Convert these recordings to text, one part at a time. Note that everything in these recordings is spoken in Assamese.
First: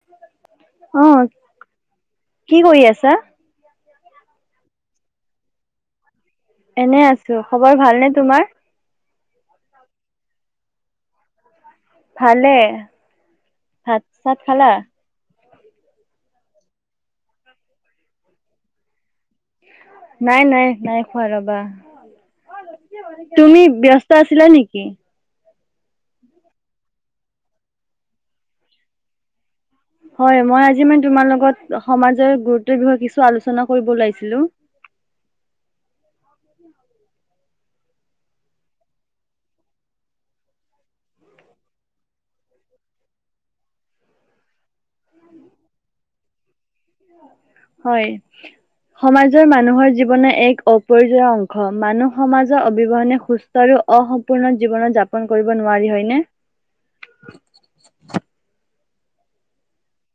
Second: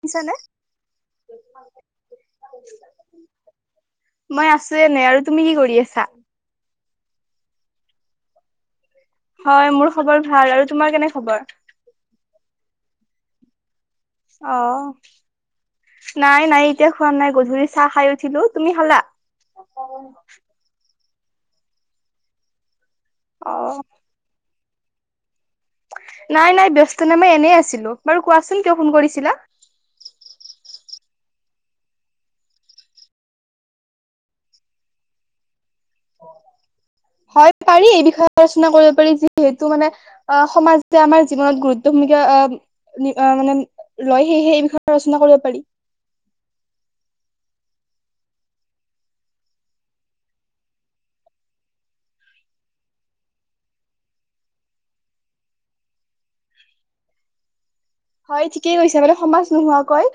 শুনিছানে? অ', কি কৰি আছা? মই আছোঁ এনে আৰু তুমি কি কৰি আছা? এনে আছো খবৰ ভালনে, তোমাৰ? হয়, মোৰ খবৰ ভাল আৰু তোমাৰ কেনে খবৰ? ভালে, ভাত চাত অ খালা? নাই, নাই এতিয়া খোৱা নাই গধূলি চাহ খাই উঠিলো। তুমি খালা? নাই, নাই, নাই। হয় ৰ'বা। অ তুমি ব্যস্ত আছিলা নি কি? নাই, নাই ব্যস্ত নাই মই এনেই আছিলো বাৰু কোৱাচোন, কিয় ফোন কৰিছিলা? হয়, মই আজি মানে তোমাৰ লগত সমাজৰ গুৰুত্বৰ বিষয়ে কিছু আলোচনা কৰিব ওলাইছিলো। হয় পাৰি। এই বিষয়ে আলোচনা কৰিব পাৰি। যিহেতু মানে সমাজে আমাৰ জীৱনত গুৰুত্ব ভূমিকা মানে লয়। সেয়েহে এই বিষয়ে আলচনা কৰিব পাৰি। হয়, সমাজৰ মানুহৰ জীৱনৰ এক অপৰিজয় অংশ মানুহ সমাজৰ অবিৱহনে সুস্থ আৰু অসম্পূৰ্ণ জীৱনত যাপন কৰিব নোৱাৰি, হয়নে? হয়, ঠিকেই কৈছে বানে সমাজ নোহোৱাকৈ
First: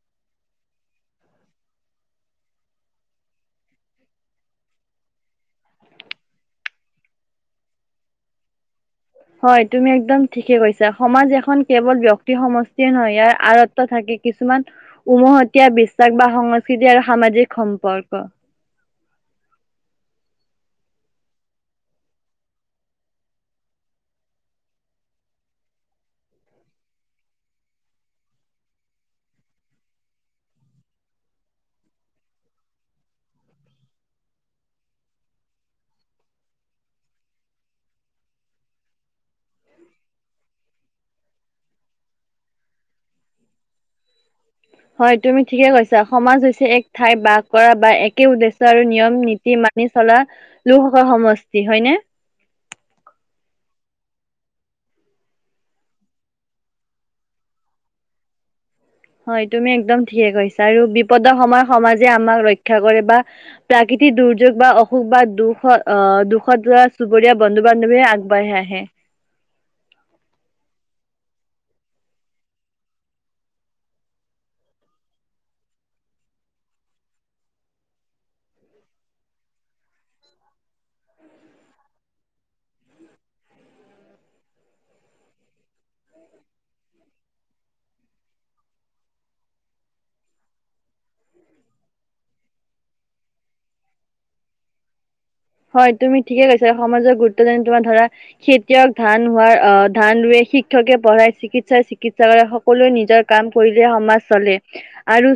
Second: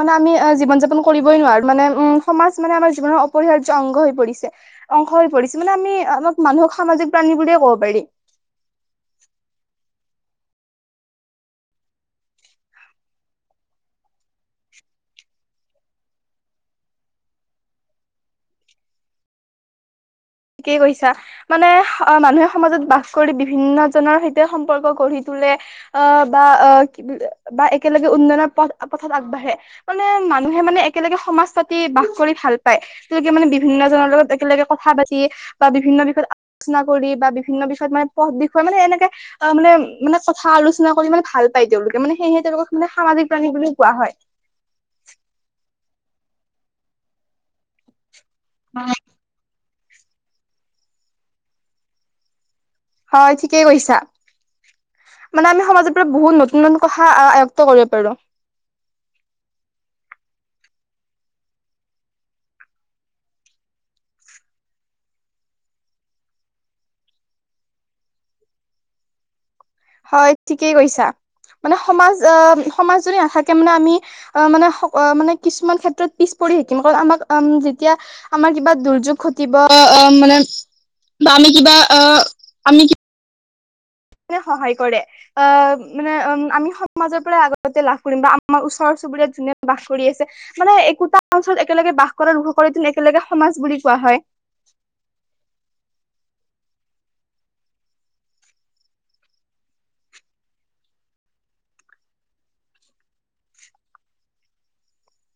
মানে আমি জীৱন যাপন কৰিবই নোৱাৰো। মানে উ'ম সমাজ মানে আমাৰ জীৱনৰ অপৰিহাৰ্য অংগ হৈ পৰিছে, অংশ হৈ পৰিছে মানে আমি আমাক মানুহক সামাজিক প্ৰাণী বুলিয়ে কব পাৰিম। হয় তুমি একদম ঠিকে কৈছা সমাজ এখন কেৱল ব্য্ক্তি সমষ্টিয়ে নহয় ইয়াৰ আঁৰত্ব থাকে কিছুমান উমহতীয়া বিশ্বাস বা সংস্কৃতি আৰু সামাজিক সম্পৰ্ক। কি কৈছা মানে মানুহে সমাজত বাস কৰি বিভিন্নজনৰ সৈতে সম্পৰ্ক গঢ়ি তোলে আহ বা আহ বা একেলগে উন্নয়নৰ পথ পথত আগবাঢ়ে মানে মানুহে মানে একেলগে সমাজ পাতি বাস কৰি ভাল পায় তেওঁলোকে মানে বিভিন্ন জনৰ লগত একেলগে কথা পাতি তী বা বিভিন্ন বিষয়ত আলোচনা কৰি বা বিভিন্ন বিষয়ত মানে পথ বিষয়ে মানে এনেকে মানে মানে কথা আলোচনা কৰি মানে ভাল পায় তেওঁলোকে মানে সেয়েহে তেওঁলোকক মানে সামাজিক প্ৰাণী বুলিও কোৱা হয়। হয় তুমি ঠিকে কৈছা সমাজ হৈছে এক ঠাই বাস কৰা বা এক কি উদ্দেশ্য আৰু নিয়ম নীতি মা নি চলা লোকসভা সমষ্টি, হয়নে? হয় ঠিকেই কৈছা মানে আমি সমাজৰ পৰা বহুত নতুন নতুন কথা আয়ত্ত কৰিব পাৰো। হয় তুমি একদম ঠিকে কৈছা আৰু বিপদৰ সময়ত সমাজে আমাক ৰক্ষা কৰে বা প্ৰাকৃতিক দুৰ্যোগ বা অসুখ বা দুখ দুখত যোৱা চুবুৰীয়া বন্ধু বান্ধৱীয়ে আগবাঢ়ি আহে। হয় ঠিকেই কৈছা মানে সমাজ আহ সমাজ যদি নাথাকে মানে আমি মানে মানে কিছুমান ক্ষেত্ৰত পিছ পৰি শিকিম কাৰণ আমাক যেতিয়া আমাৰ কিবা দুৰ্যোগ ঘটিব আহ মানে বা আমি কিবা আহ আমি সহায় কৰে আহ মানে উ আমি সমাজৰ পৰা আগতে লাভ কৰিম বা আমাৰ ওচৰ চুবুৰীয়াত যোনে বাস কৰি আছে মানে একোটা অঞ্চলত একেলগে বাস কৰা [unintelligible] কৰে তে একেলগে সমাজ বুলি কোৱা হয়। হয় তুমি ঠিকে কৈছা সমাজৰ গুৰুত্ব দান তোমাৰ ধৰা খেতিয়ক ধান হোৱাৰ আহ ধান ৱে শিক্ষকে পঢ়াই চিকিৎসাই চিকিৎসা কৰে সকলোৱে নিজৰ কাম কৰিলে সমাজ চলে আৰু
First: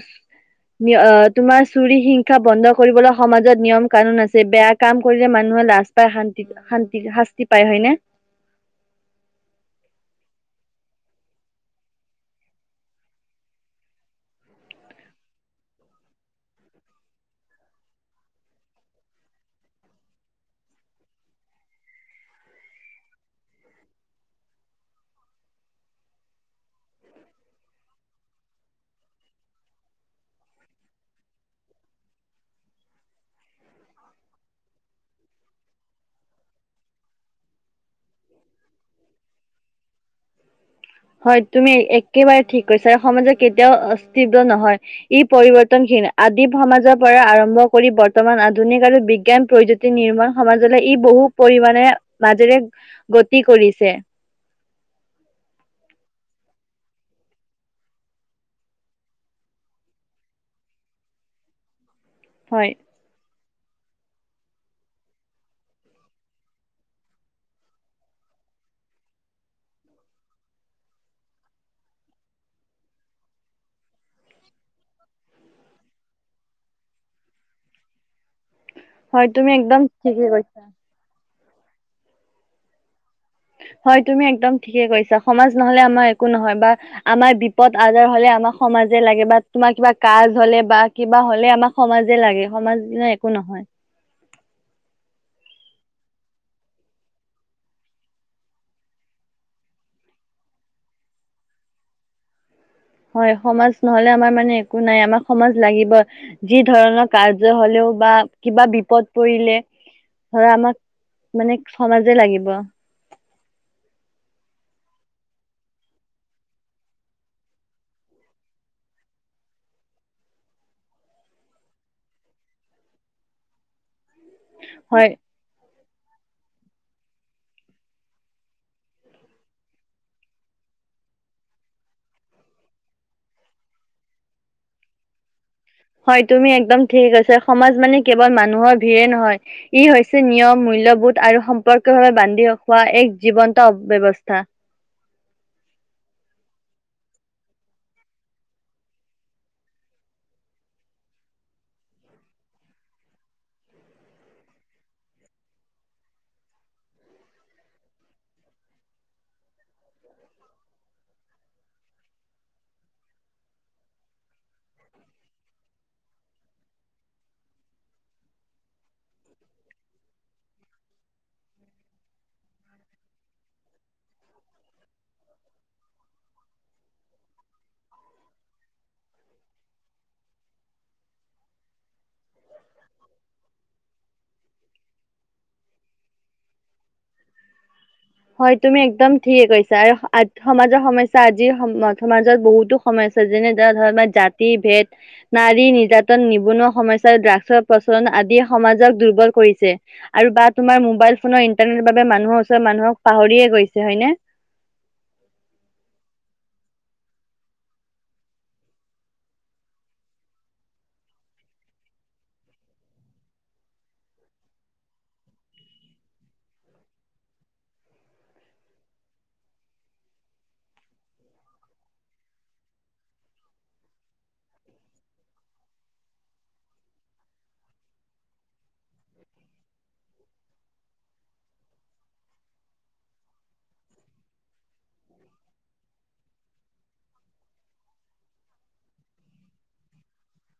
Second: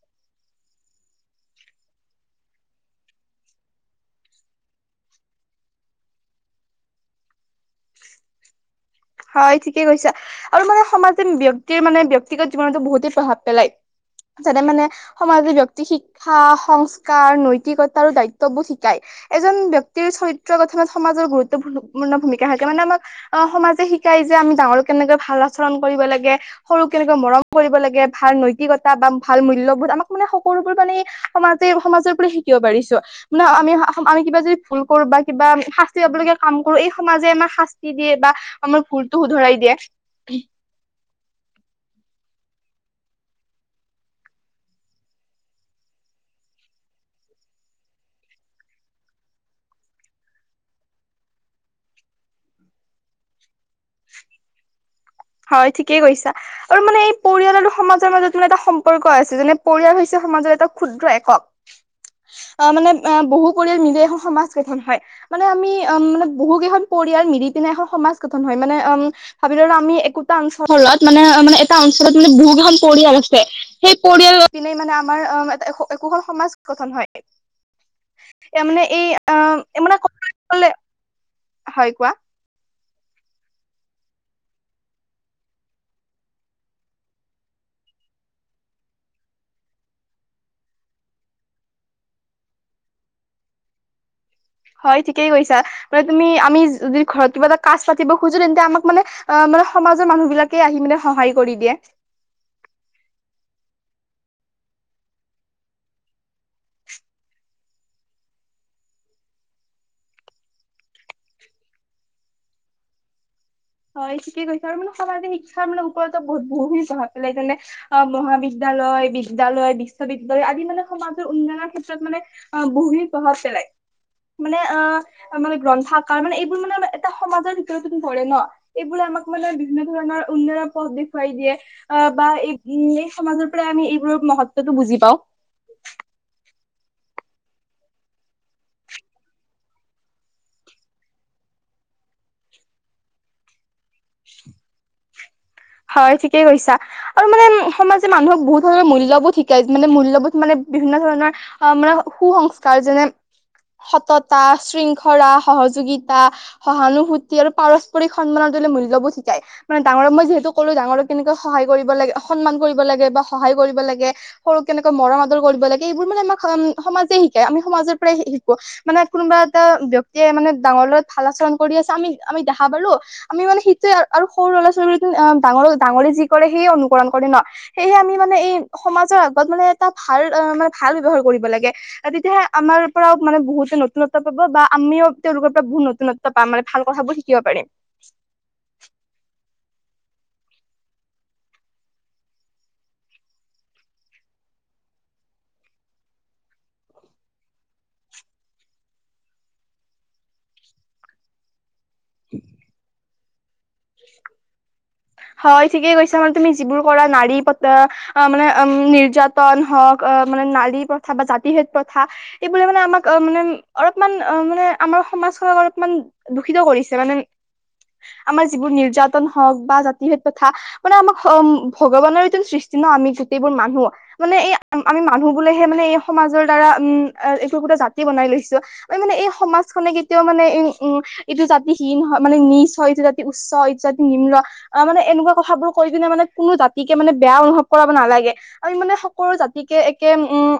তোমাৰ চুৰি হিংসা বন্ধ কৰিবলৈ সমাজত নিয়ম কানুন আছে বেয়া কাম কৰিলে মানুহে লাজ পায় শান্তিত শান্তি শাস্তি পায়, হয়নে? হয় ঠিকেই কৈছা আৰু মানে সমাজে ব্য়ক্তিৰ মানে ব্য়ক্তিগত জীৱনতো বহুতেই প্ৰভাৱ পেলায় যেনে মানে সমাজে ব্য়ক্তি শিক্ষা সংস্কাৰ নৈতিকতা আৰু দায়িত্ববোৰ শিকাই এজন ব্ক্তিৰ চৰিত্ৰৰ কথা মানে সমাজৰ গুৰুত্ব গুৰুপূৰ্ণ ভূমিকা থাকে মানে আমাক আহ সমাজে শি শিকাই যে আমি ডাঙৰ কেনেকৈ ভাল আচৰণ কৰিব লাগ, সৰুক কেনেকৈ মৰম কৰিব লাগে ভাল নৈতিকতা বা ভাল মূল্যবোধ আমাক মানে সকলোবোৰ মানে সমাজে সমাজৰ পৰা শিকিব পাৰিছো মানে আমি আমি কিবা যদি ভুল কৰো বা কিবা শাস্তি লব লগগীয়া কাম কৰো এই সমাজে আমাক শাস্তি দিয়ে আমাৰ ভুলটো উধৰাই দিয়া। হয় তুমি একেবাৰে ঠিক কৈছে সমাজে কেতিয়াও অষ্টিবিয় নহয় ই পৰিৱৰ্তনশীন আদি সমাজৰ পৰা আৰম্ভ কৰি বৰ্তমান আধুনিক আৰু বিজ্ঞান প্ৰযুক্তি নিাণ সমাজলৈ ই বহু পৰিমমানে মাজেৰে গতি কৰি ছে হয় ঠিকেই কৈছা আৰু মানে এই পৰিয়াল আৰু সমাজৰ মাজত ম এটা সম্পৰ্ক আছে যেনে পৰিয়াল হৈছে সমাজৰ এটা ক্ষুদ্ৰ একক। হয় অ', মানে বহু পৰিয়াল মৃ এখন সমাজ গঠন হয় মানে আমি উম মানে বহু কেইখন পৰিয়াল মিলি পিনে এখন সমাজ গঠন হয় মানে উম ভাবি ল আমি একোটা অঞ্চলৰত মানে মানে এটা অঞ্চলত মানে বহুক এখন পৰিয়াল আছে সেই পৰিয়াল পিনে মানে আমাৰ একোখন সমাজ গঠন হয়। এ মানে এই হয় তুমি একদম ঠিকে কৈছা আ [unintelligible] হয় কোৱা? হয় তুমি একদম ঠিকে কৈছা সমাজ নহলে আমাৰ একো নহয় বা আমাৰ বিপদ আজাৰ হলে আমাক সমাজে লাগে বা তোমাৰ কিবা কাজ হলে বা কিবা হলে আমাক সমাজে লাগে সমাজ একো নহয়। হয় ঠিকেই কৈছা মানে তুমি আমি যদি ঘৰত কিবা এটা কাজ পাতিব খোজো তেন্তে আমাক মানে মানে সমাজৰ মানুহ বিলাকে আহি মানে সহায় কৰি দিয়ে। হয় সমাজ নহলে আমাৰ মানে একো নাই আমাক সমাজ লাগিব যি ধৰণৰ কাৰ্য হলেও বা কিবা বিপদ পৰিলে ধৰা আমাক মানে সমাজে লাগিব। হয় ঠিকে কৈছ আৰু মানে সমাজিক শিক্ষাৰ মানে ওপৰতো বহুত বহুখিনি প্ৰভাৱ পেলাই যেনে অ', মহাবিদ্য়ালয়, বিদ্য়ালয, ় বিশ্ববিদ্যয়ালয় আদি মানে সমাজৰ উন্নয়নৰ ক্ষেত্ৰত মানে বহুখিনি প্ৰভাৱ পেলায়। মানে অ', হয় মানে গ্ৰন্থাকাৰ মানে এই মানে এটা সমাজৰ ভিতৰত ধৰে ন। এইবোৰে আমাক মানে বিভিন্ন ধৰণৰ উন্নয়নৰ পথ দেখুৱাই দিয়ে আহ বা এই এই সমাজৰ পৰা আমি এইবোৰৰ মহত্বটো বুজি পাও। হয় তুমি একদম ঠিক আছ সমাজ মানে কেৱল মানুহৰ ভিৰে নহয় ই হৈছে নিয়ম, মূল্যবোধ আৰু সম্পৰ্কীয় ভাৱে বান্ধিখোৱা এক জীৱন্ত ব্যয়ৱস্থা। থা। হয় ঠিকেই কৈছা আৰু মানে সমাজে মানুহক বহুত ধৰণৰ মূল্যবোধ শিকায় মানে মূল্যবোধ মানে বিভিন্ন ধৰণৰ অ', মানে সুসংস্কাৰ যেনে সততা, শৃংখলা, সহযোগিতা, সহানুভূতি আৰু পাৰস্পৰিক সন্মানৰ দ মূল্যবোৰ শিকাই মানে ডাঙৰক মই যিহেতু সকলো ডাঙৰক কেনেকৈ সহায় কৰিব লাগে সন্মান কৰিব লাগে বা সহায় কৰিব লাগে সৰুক কেনেকৈ মৰম আদৰ কৰিব লাগে এইবোৰ মানে আমাক সমাজে শিকায় আমি সমাজৰ পৰাই শিকো মানে কোনোবা এটা ব্যক্তিয়ে মানে ডাঙৰৰ লগত ভাল আচৰণ কৰি আছে আমি আমি দেখা পালোঁ আমি মানে সেইটোৱে আৰু সৰু ল'ৰা ছোৱালী ডাঙৰ ডাঙৰে যি কৰে সেয়ে অনুকৰৰণ কৰে ন সেয়হে আমি মানে এই সমাজৰ আগত মানে এটা ভাল মানে ভাল ব্ৱহাৰ কৰিব লাগে তেতিয়াহে আমাৰ পৰাও মানে বহুতে নতুনত্ব পাব বা আমিও তেওঁলোকৰ পৰা বহুত নতুনত্ব পাম মানে ভাল কথাবোৰ শিকিব পাৰিম। হয় তুমি একদম ঠিকে কৈছা আৰু সমাজৰ সমস্যা আজিৰ সম সমাজত বহুতো সমস্যা যেনে ধ ধৰণৰ জাতি, ভেদ নাৰী নিৰ্যাতন, নিবনুৱা সমস্যা, ড্ৰাগছৰ প্ৰচলন, আদিয়ে সমাজক দুৰ্বল কৰিছে আৰু বা তোমাৰ মোবাইল ফোনৰ বাবে মানুহৰ ওচৰত মানুহক পাহৰিয়ে গই হয় ঠিকে কৈছা মানে তুমি যিবোৰ কৰা নাৰী মানে নিৰ্যাতন হওক আহ মানে নাৰী প্ৰথা বা জাতি ভেদ প্ৰথা এইবোৰে মানে আমাক মানে অলপমান অ', মানে আমাৰ সমাজখনক অলপমান দূষিত কৰিছে মানে আমাৰ যিবোৰ নিৰ্যাতন হওক বা জাতি ভেদ প্ৰথা মানে আমাক ভগৱানৰ এইটো সৃষ্টি ন আমি গোটেইবোৰ মানুহ মানে এই আমি মানুহ বোলেহে মানে এই সমাজৰ দ্বাৰা উম, এইটো সটা জাতি বনাই লৈছো আমি মানে এই সমাজখনে কেতিয়াও মানে এই উম, এইটো জাতিহীন হয় মানে নিজ হয় এইটো জাতি উচ্চ ইত্যাদি নিম্ন আহ মানে এনেকুৱা কথাবোৰ কৈ কিনে মানে কোনো জাতিকে মানে বেয়া অনুভৱ কৰাব নালাগে আমি মানে সকলো জাতিকে একে উম।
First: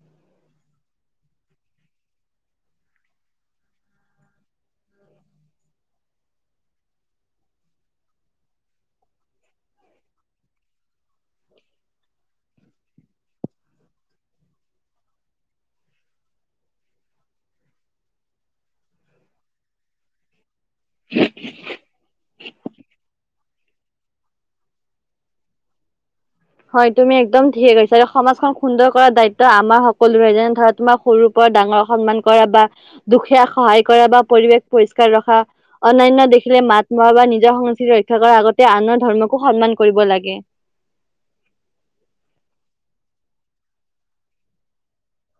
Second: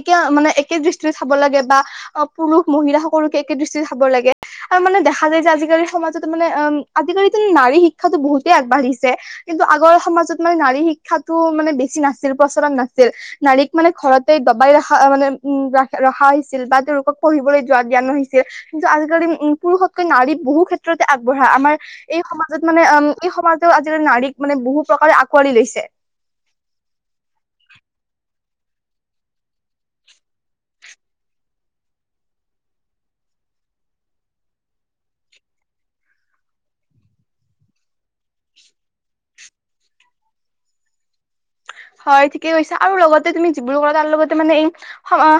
একে মানে একে দৃষ্টিৰে চাব লাগে। বা অহ', পুৰুষ মহিলা সকলোকে একে দৃষ্টিত চাব লাগে আৰু মানে দেখা যায় যে আজিকালি সমাজতো মানে উম, আজিকালিটো নাৰী শিক্ষাতো বহুতেই আগবাঢ়িছে কিন্তু আগৰ সমাজত মানে নাৰী শি ক্ষা মানে বেছি নাছিল। প্ৰচলন নাছিল। নাৰীক মানে ঘৰতে দবাই ৰখা মানে উম, ৰখা হৈছিল বা তেওঁলোকক পঢ়িবলৈ যোৱা দিয়া নহৈছিল। কিন্তু আজিকালি উম, পুৰুষতকৈ নাৰী বহু ক্ষেত্ৰতে আগবঢ়া আমাৰ এই সমাজত মানে উম এই সমাজৰ আজিকালি নাৰীক মানে বহু প্ৰকাৰে আকোৱালি লৈছে। হয়, তুমি একদম ঠিকেই কৈছা। সমাজখন সুন্দৰ কৰাৰ দায়িত্ব আমাৰ সকলোৰে যেনে ধৰা, তোমাৰ সৰুৰ পৰা ডাঙৰক সন্মান কৰা বা দুখীয়াক সহায় কৰা বা পৰিৱেশ পৰিষ্কাৰ ৰখা, অন্যান্য দেখিলে মাত মতা বা নিজৰ সংস্কৃতি ৰক্ষা কৰা আগতে আনৰ ধৰ্মকো সন্মান কৰিব লাগে। হয় ঠিকেই কৈছো, আৰু লগতে তুমি যিবোৰ ক তাৰ লগতে মানে এই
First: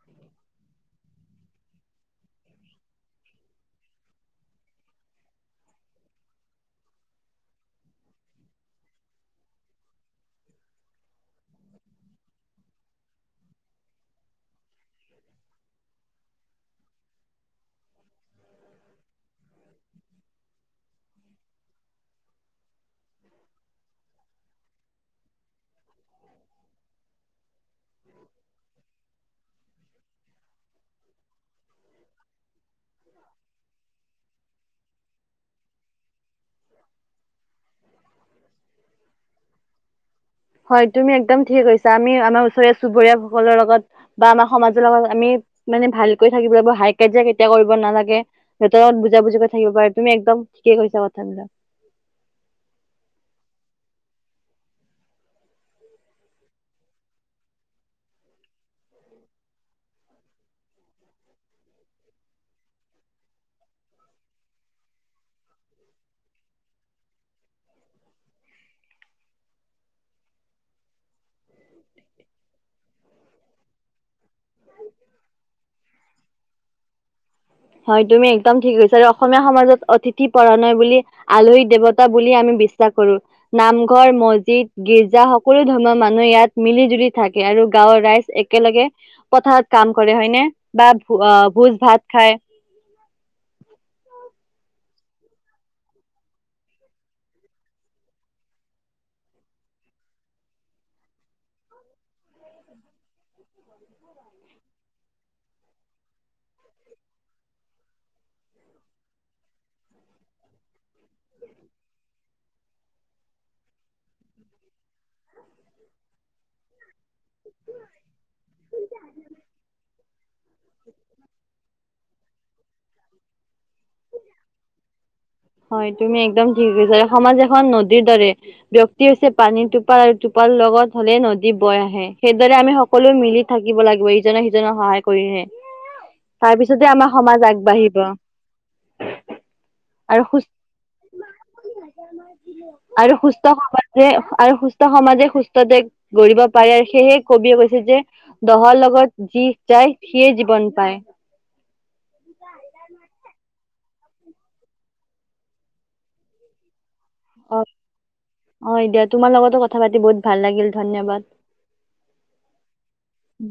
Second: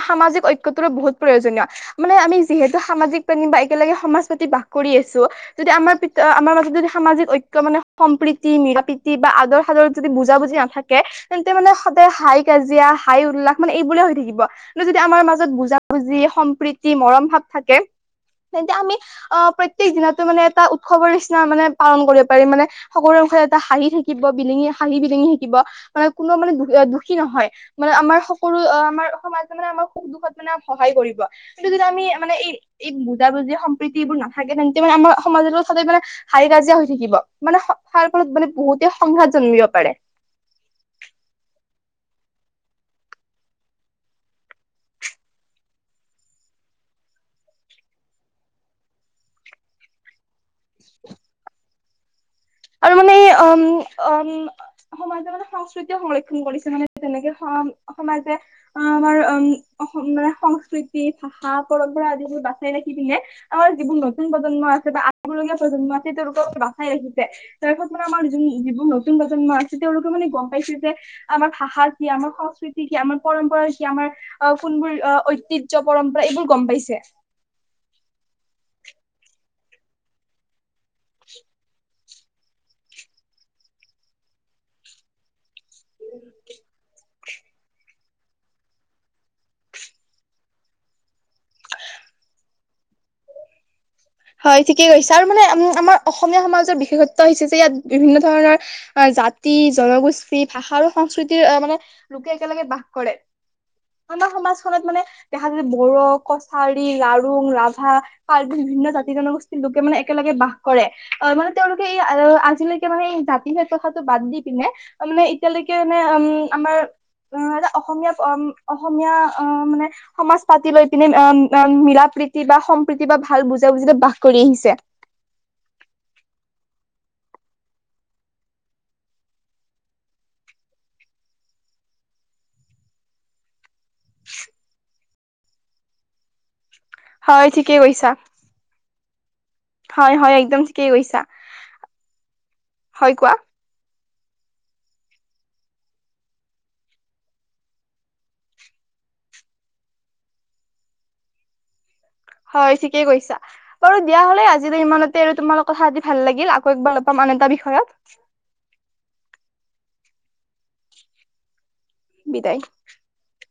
সামাজিক ঐক্যটোৰো বহুত প্ৰয়োজনীয়। মানে আমি যিহেতু সামাজিক প্ৰাণী বা একেলগে সমাজ পাতি বাস কৰি আছো, যদি আমাৰ - আমাৰ মাজত যদি সামাজিক ঐক্য মানে সম্প্ৰীতি, মিলা প্ৰীতি বা আদৰ সাদৰ যদি বুজা বুজি নাথাকে তেন্তে মানে সদায় হাই কাজিয়া, হাই উল্লাস মানে এইবোৰে হৈ থাকিব। কিন্তু যদি আমাৰ মাজত বুজা বুজি, সম্প্ৰীতি, মৰম ভাৱ থাকে তেন্তে আমি আহ, প্ৰত্যেক দিনতে মানে এটা উৎসৱৰ নিচিনা মানে পালন কৰিব পাৰিম মানে সকলো মুখে এটা হাঁহি থাকিব, বিলিঙি, হাঁহি বিলিঙি থাকিব। মানে কোনো মানে দু দুখী নহয়, মানে আমাৰ সকলো আমাৰ সমাজ মানে আমাৰ সুখ দুখত মানে সহায় কৰিব। কিন্তু যদি আমি মানে এই এই বুজাবুজি সম্প্ৰীতি এইবোৰ নাথাকে তেন্তে মানে আমাৰ সমাজতো খালি মানে হাই কাজিয়া হৈ থাকিব, মানে তাৰ ফলত মানে বহুতে সংঘাত জন্মিব পাৰে। হয় তুমি একদম ঠিকে কৈছা। আমি আমাৰ ওচৰীয়া চুবুৰীয়া সকলৰ লগত বা আমাৰ সমাজৰ লগত আমি মানে ভালকৈ থাকিব লাগিব, হাই কাজিয়া কেতিয়াও কৰিব নালাগে। সিহঁতৰ লগত বুজা বুজি কৰি থাকিব পাৰে, তুমি একদম ঠিকেই কৈছা কথাবিলাক। [inaudible] আৰু মানে এই অম - অম সমাজে মানে সংস্কৃতিও সংৰক্ষণ কৰিছে মানে, যেনেকে সমাজে আমাৰ উম, মানে সংস্কৃতি, ভাষা, পৰম্পৰা আদিবোৰ বাচাই ৰাখি পিনে আমাৰ যিবোৰ নতুন প্ৰজন্ম আছে বা আহিবলগীয়া প্ৰজন্ম আছে তেওঁলোকলৈ বাচাই ৰাখি তাৰ পিছত মানে আমাৰ য যিবোৰ নতুন প্ৰজন্ম আছে তেওঁলোকে মানে গম পাইছে যে আমাৰ ভাষা কি, আমাৰ সংস্কৃতি কি, আমাৰ পৰম্পৰা কি, আমাৰ অহ ', কোনবোৰ ঐতিহ্য পৰম্পৰা এইবোৰ গম পাইছে। হয়, তুমি একদম ঠিকেই কৈছা। অসমীয়া সমাজত অতিথি পৰা নে বুলি আলহী দেৱত বুলি আমি বিশ্বাস কৰো। নামঘৰ, মছজিদ, গিৰ্জা সকলো ধৰ্মৰ মানুহ ইয়াত মিলি জুলি থাকে আৰু গাৱৰ ৰাইজ একেলগে পথাৰত কাম কৰে, হয়নে? বা ভ ভোজ ভাত খাই। ঠিকেই কৈছা, আৰু মানে উম, আমাৰ অসমীয়া সমাজৰ বিশেষত্ব হৈছে যে ইয়াত বিভিন্ন ধৰণৰ জাতি, জনগোষ্ঠী, ভাষা আৰু সংস্কৃতিৰ মানে লোকে একেলগে বাস কৰে। আমাৰ সমাজখনত মানে দেখা যে বড়ো, কছাৰী, লাৰুং, ৰাভা, কাৰ্বি বিভিন্ন জা জনগোষ্ঠীৰ লোকে মানে একেলগে বাস কৰে। অহ', মানে তেওঁলোকে এই আজিলৈ মানে জাতিভেদ কথাটো বাদ দি পিনে মানে এতিয়ালৈকে মানে, উম, আমাৰ অহ ', এটা অসমীয়া অসমীয়া অহ ', মানে সমাজ পাতি লৈ পিনে অহ ', মিলা প্ৰীতি বা সম্প্ৰীতি বা ভাল বুজি তেওঁ যেতিয়া বাস কৰি আহিছে। হয়, তুমি একদম ঠিকেই কৈছা। সমাজ এখন নদীৰ দৰে, ব্যক্তি হৈছে পানীৰ টোপাল আৰু টোপাল লগত হলে নদী বৈ আহে, সেইদৰে আমি সকলো মিলি থাকিব লাগিব ইজনে সিজনক সহায় কৰিহে। তাৰপিছ যেতিয়া আমাৰ সমাজ হয় ঠিকেই আগবাঢ়িব। কৈছা হয় আৰু হয়, সু একদম ঠিকেই কৈছা। হয় কোৱা। সেয়ে, আৰু সুস্থ সমাজে সুস্থ দেশ গঢ়িব পাৰে, সেয়েহে কবিয়ে কৈছে যে, দহৰ লগত যি যায় সিয়েই জীৱন পায়। হয়, ঠিকেই কৈছা। বাৰু দিয়া হলে, আজি যে ইমানতে আৰু তোমাল লগত কথা পাতি ভাল লাগিল। আকৌ একবাৰ লগ পাম আন এটা অহ', বিষয়ত - অহ', দিয়া তোমাৰ লগতো ক কথা পাতি বহুত ভাল লাগিল, ধন্যবাদ। বিদায় উম।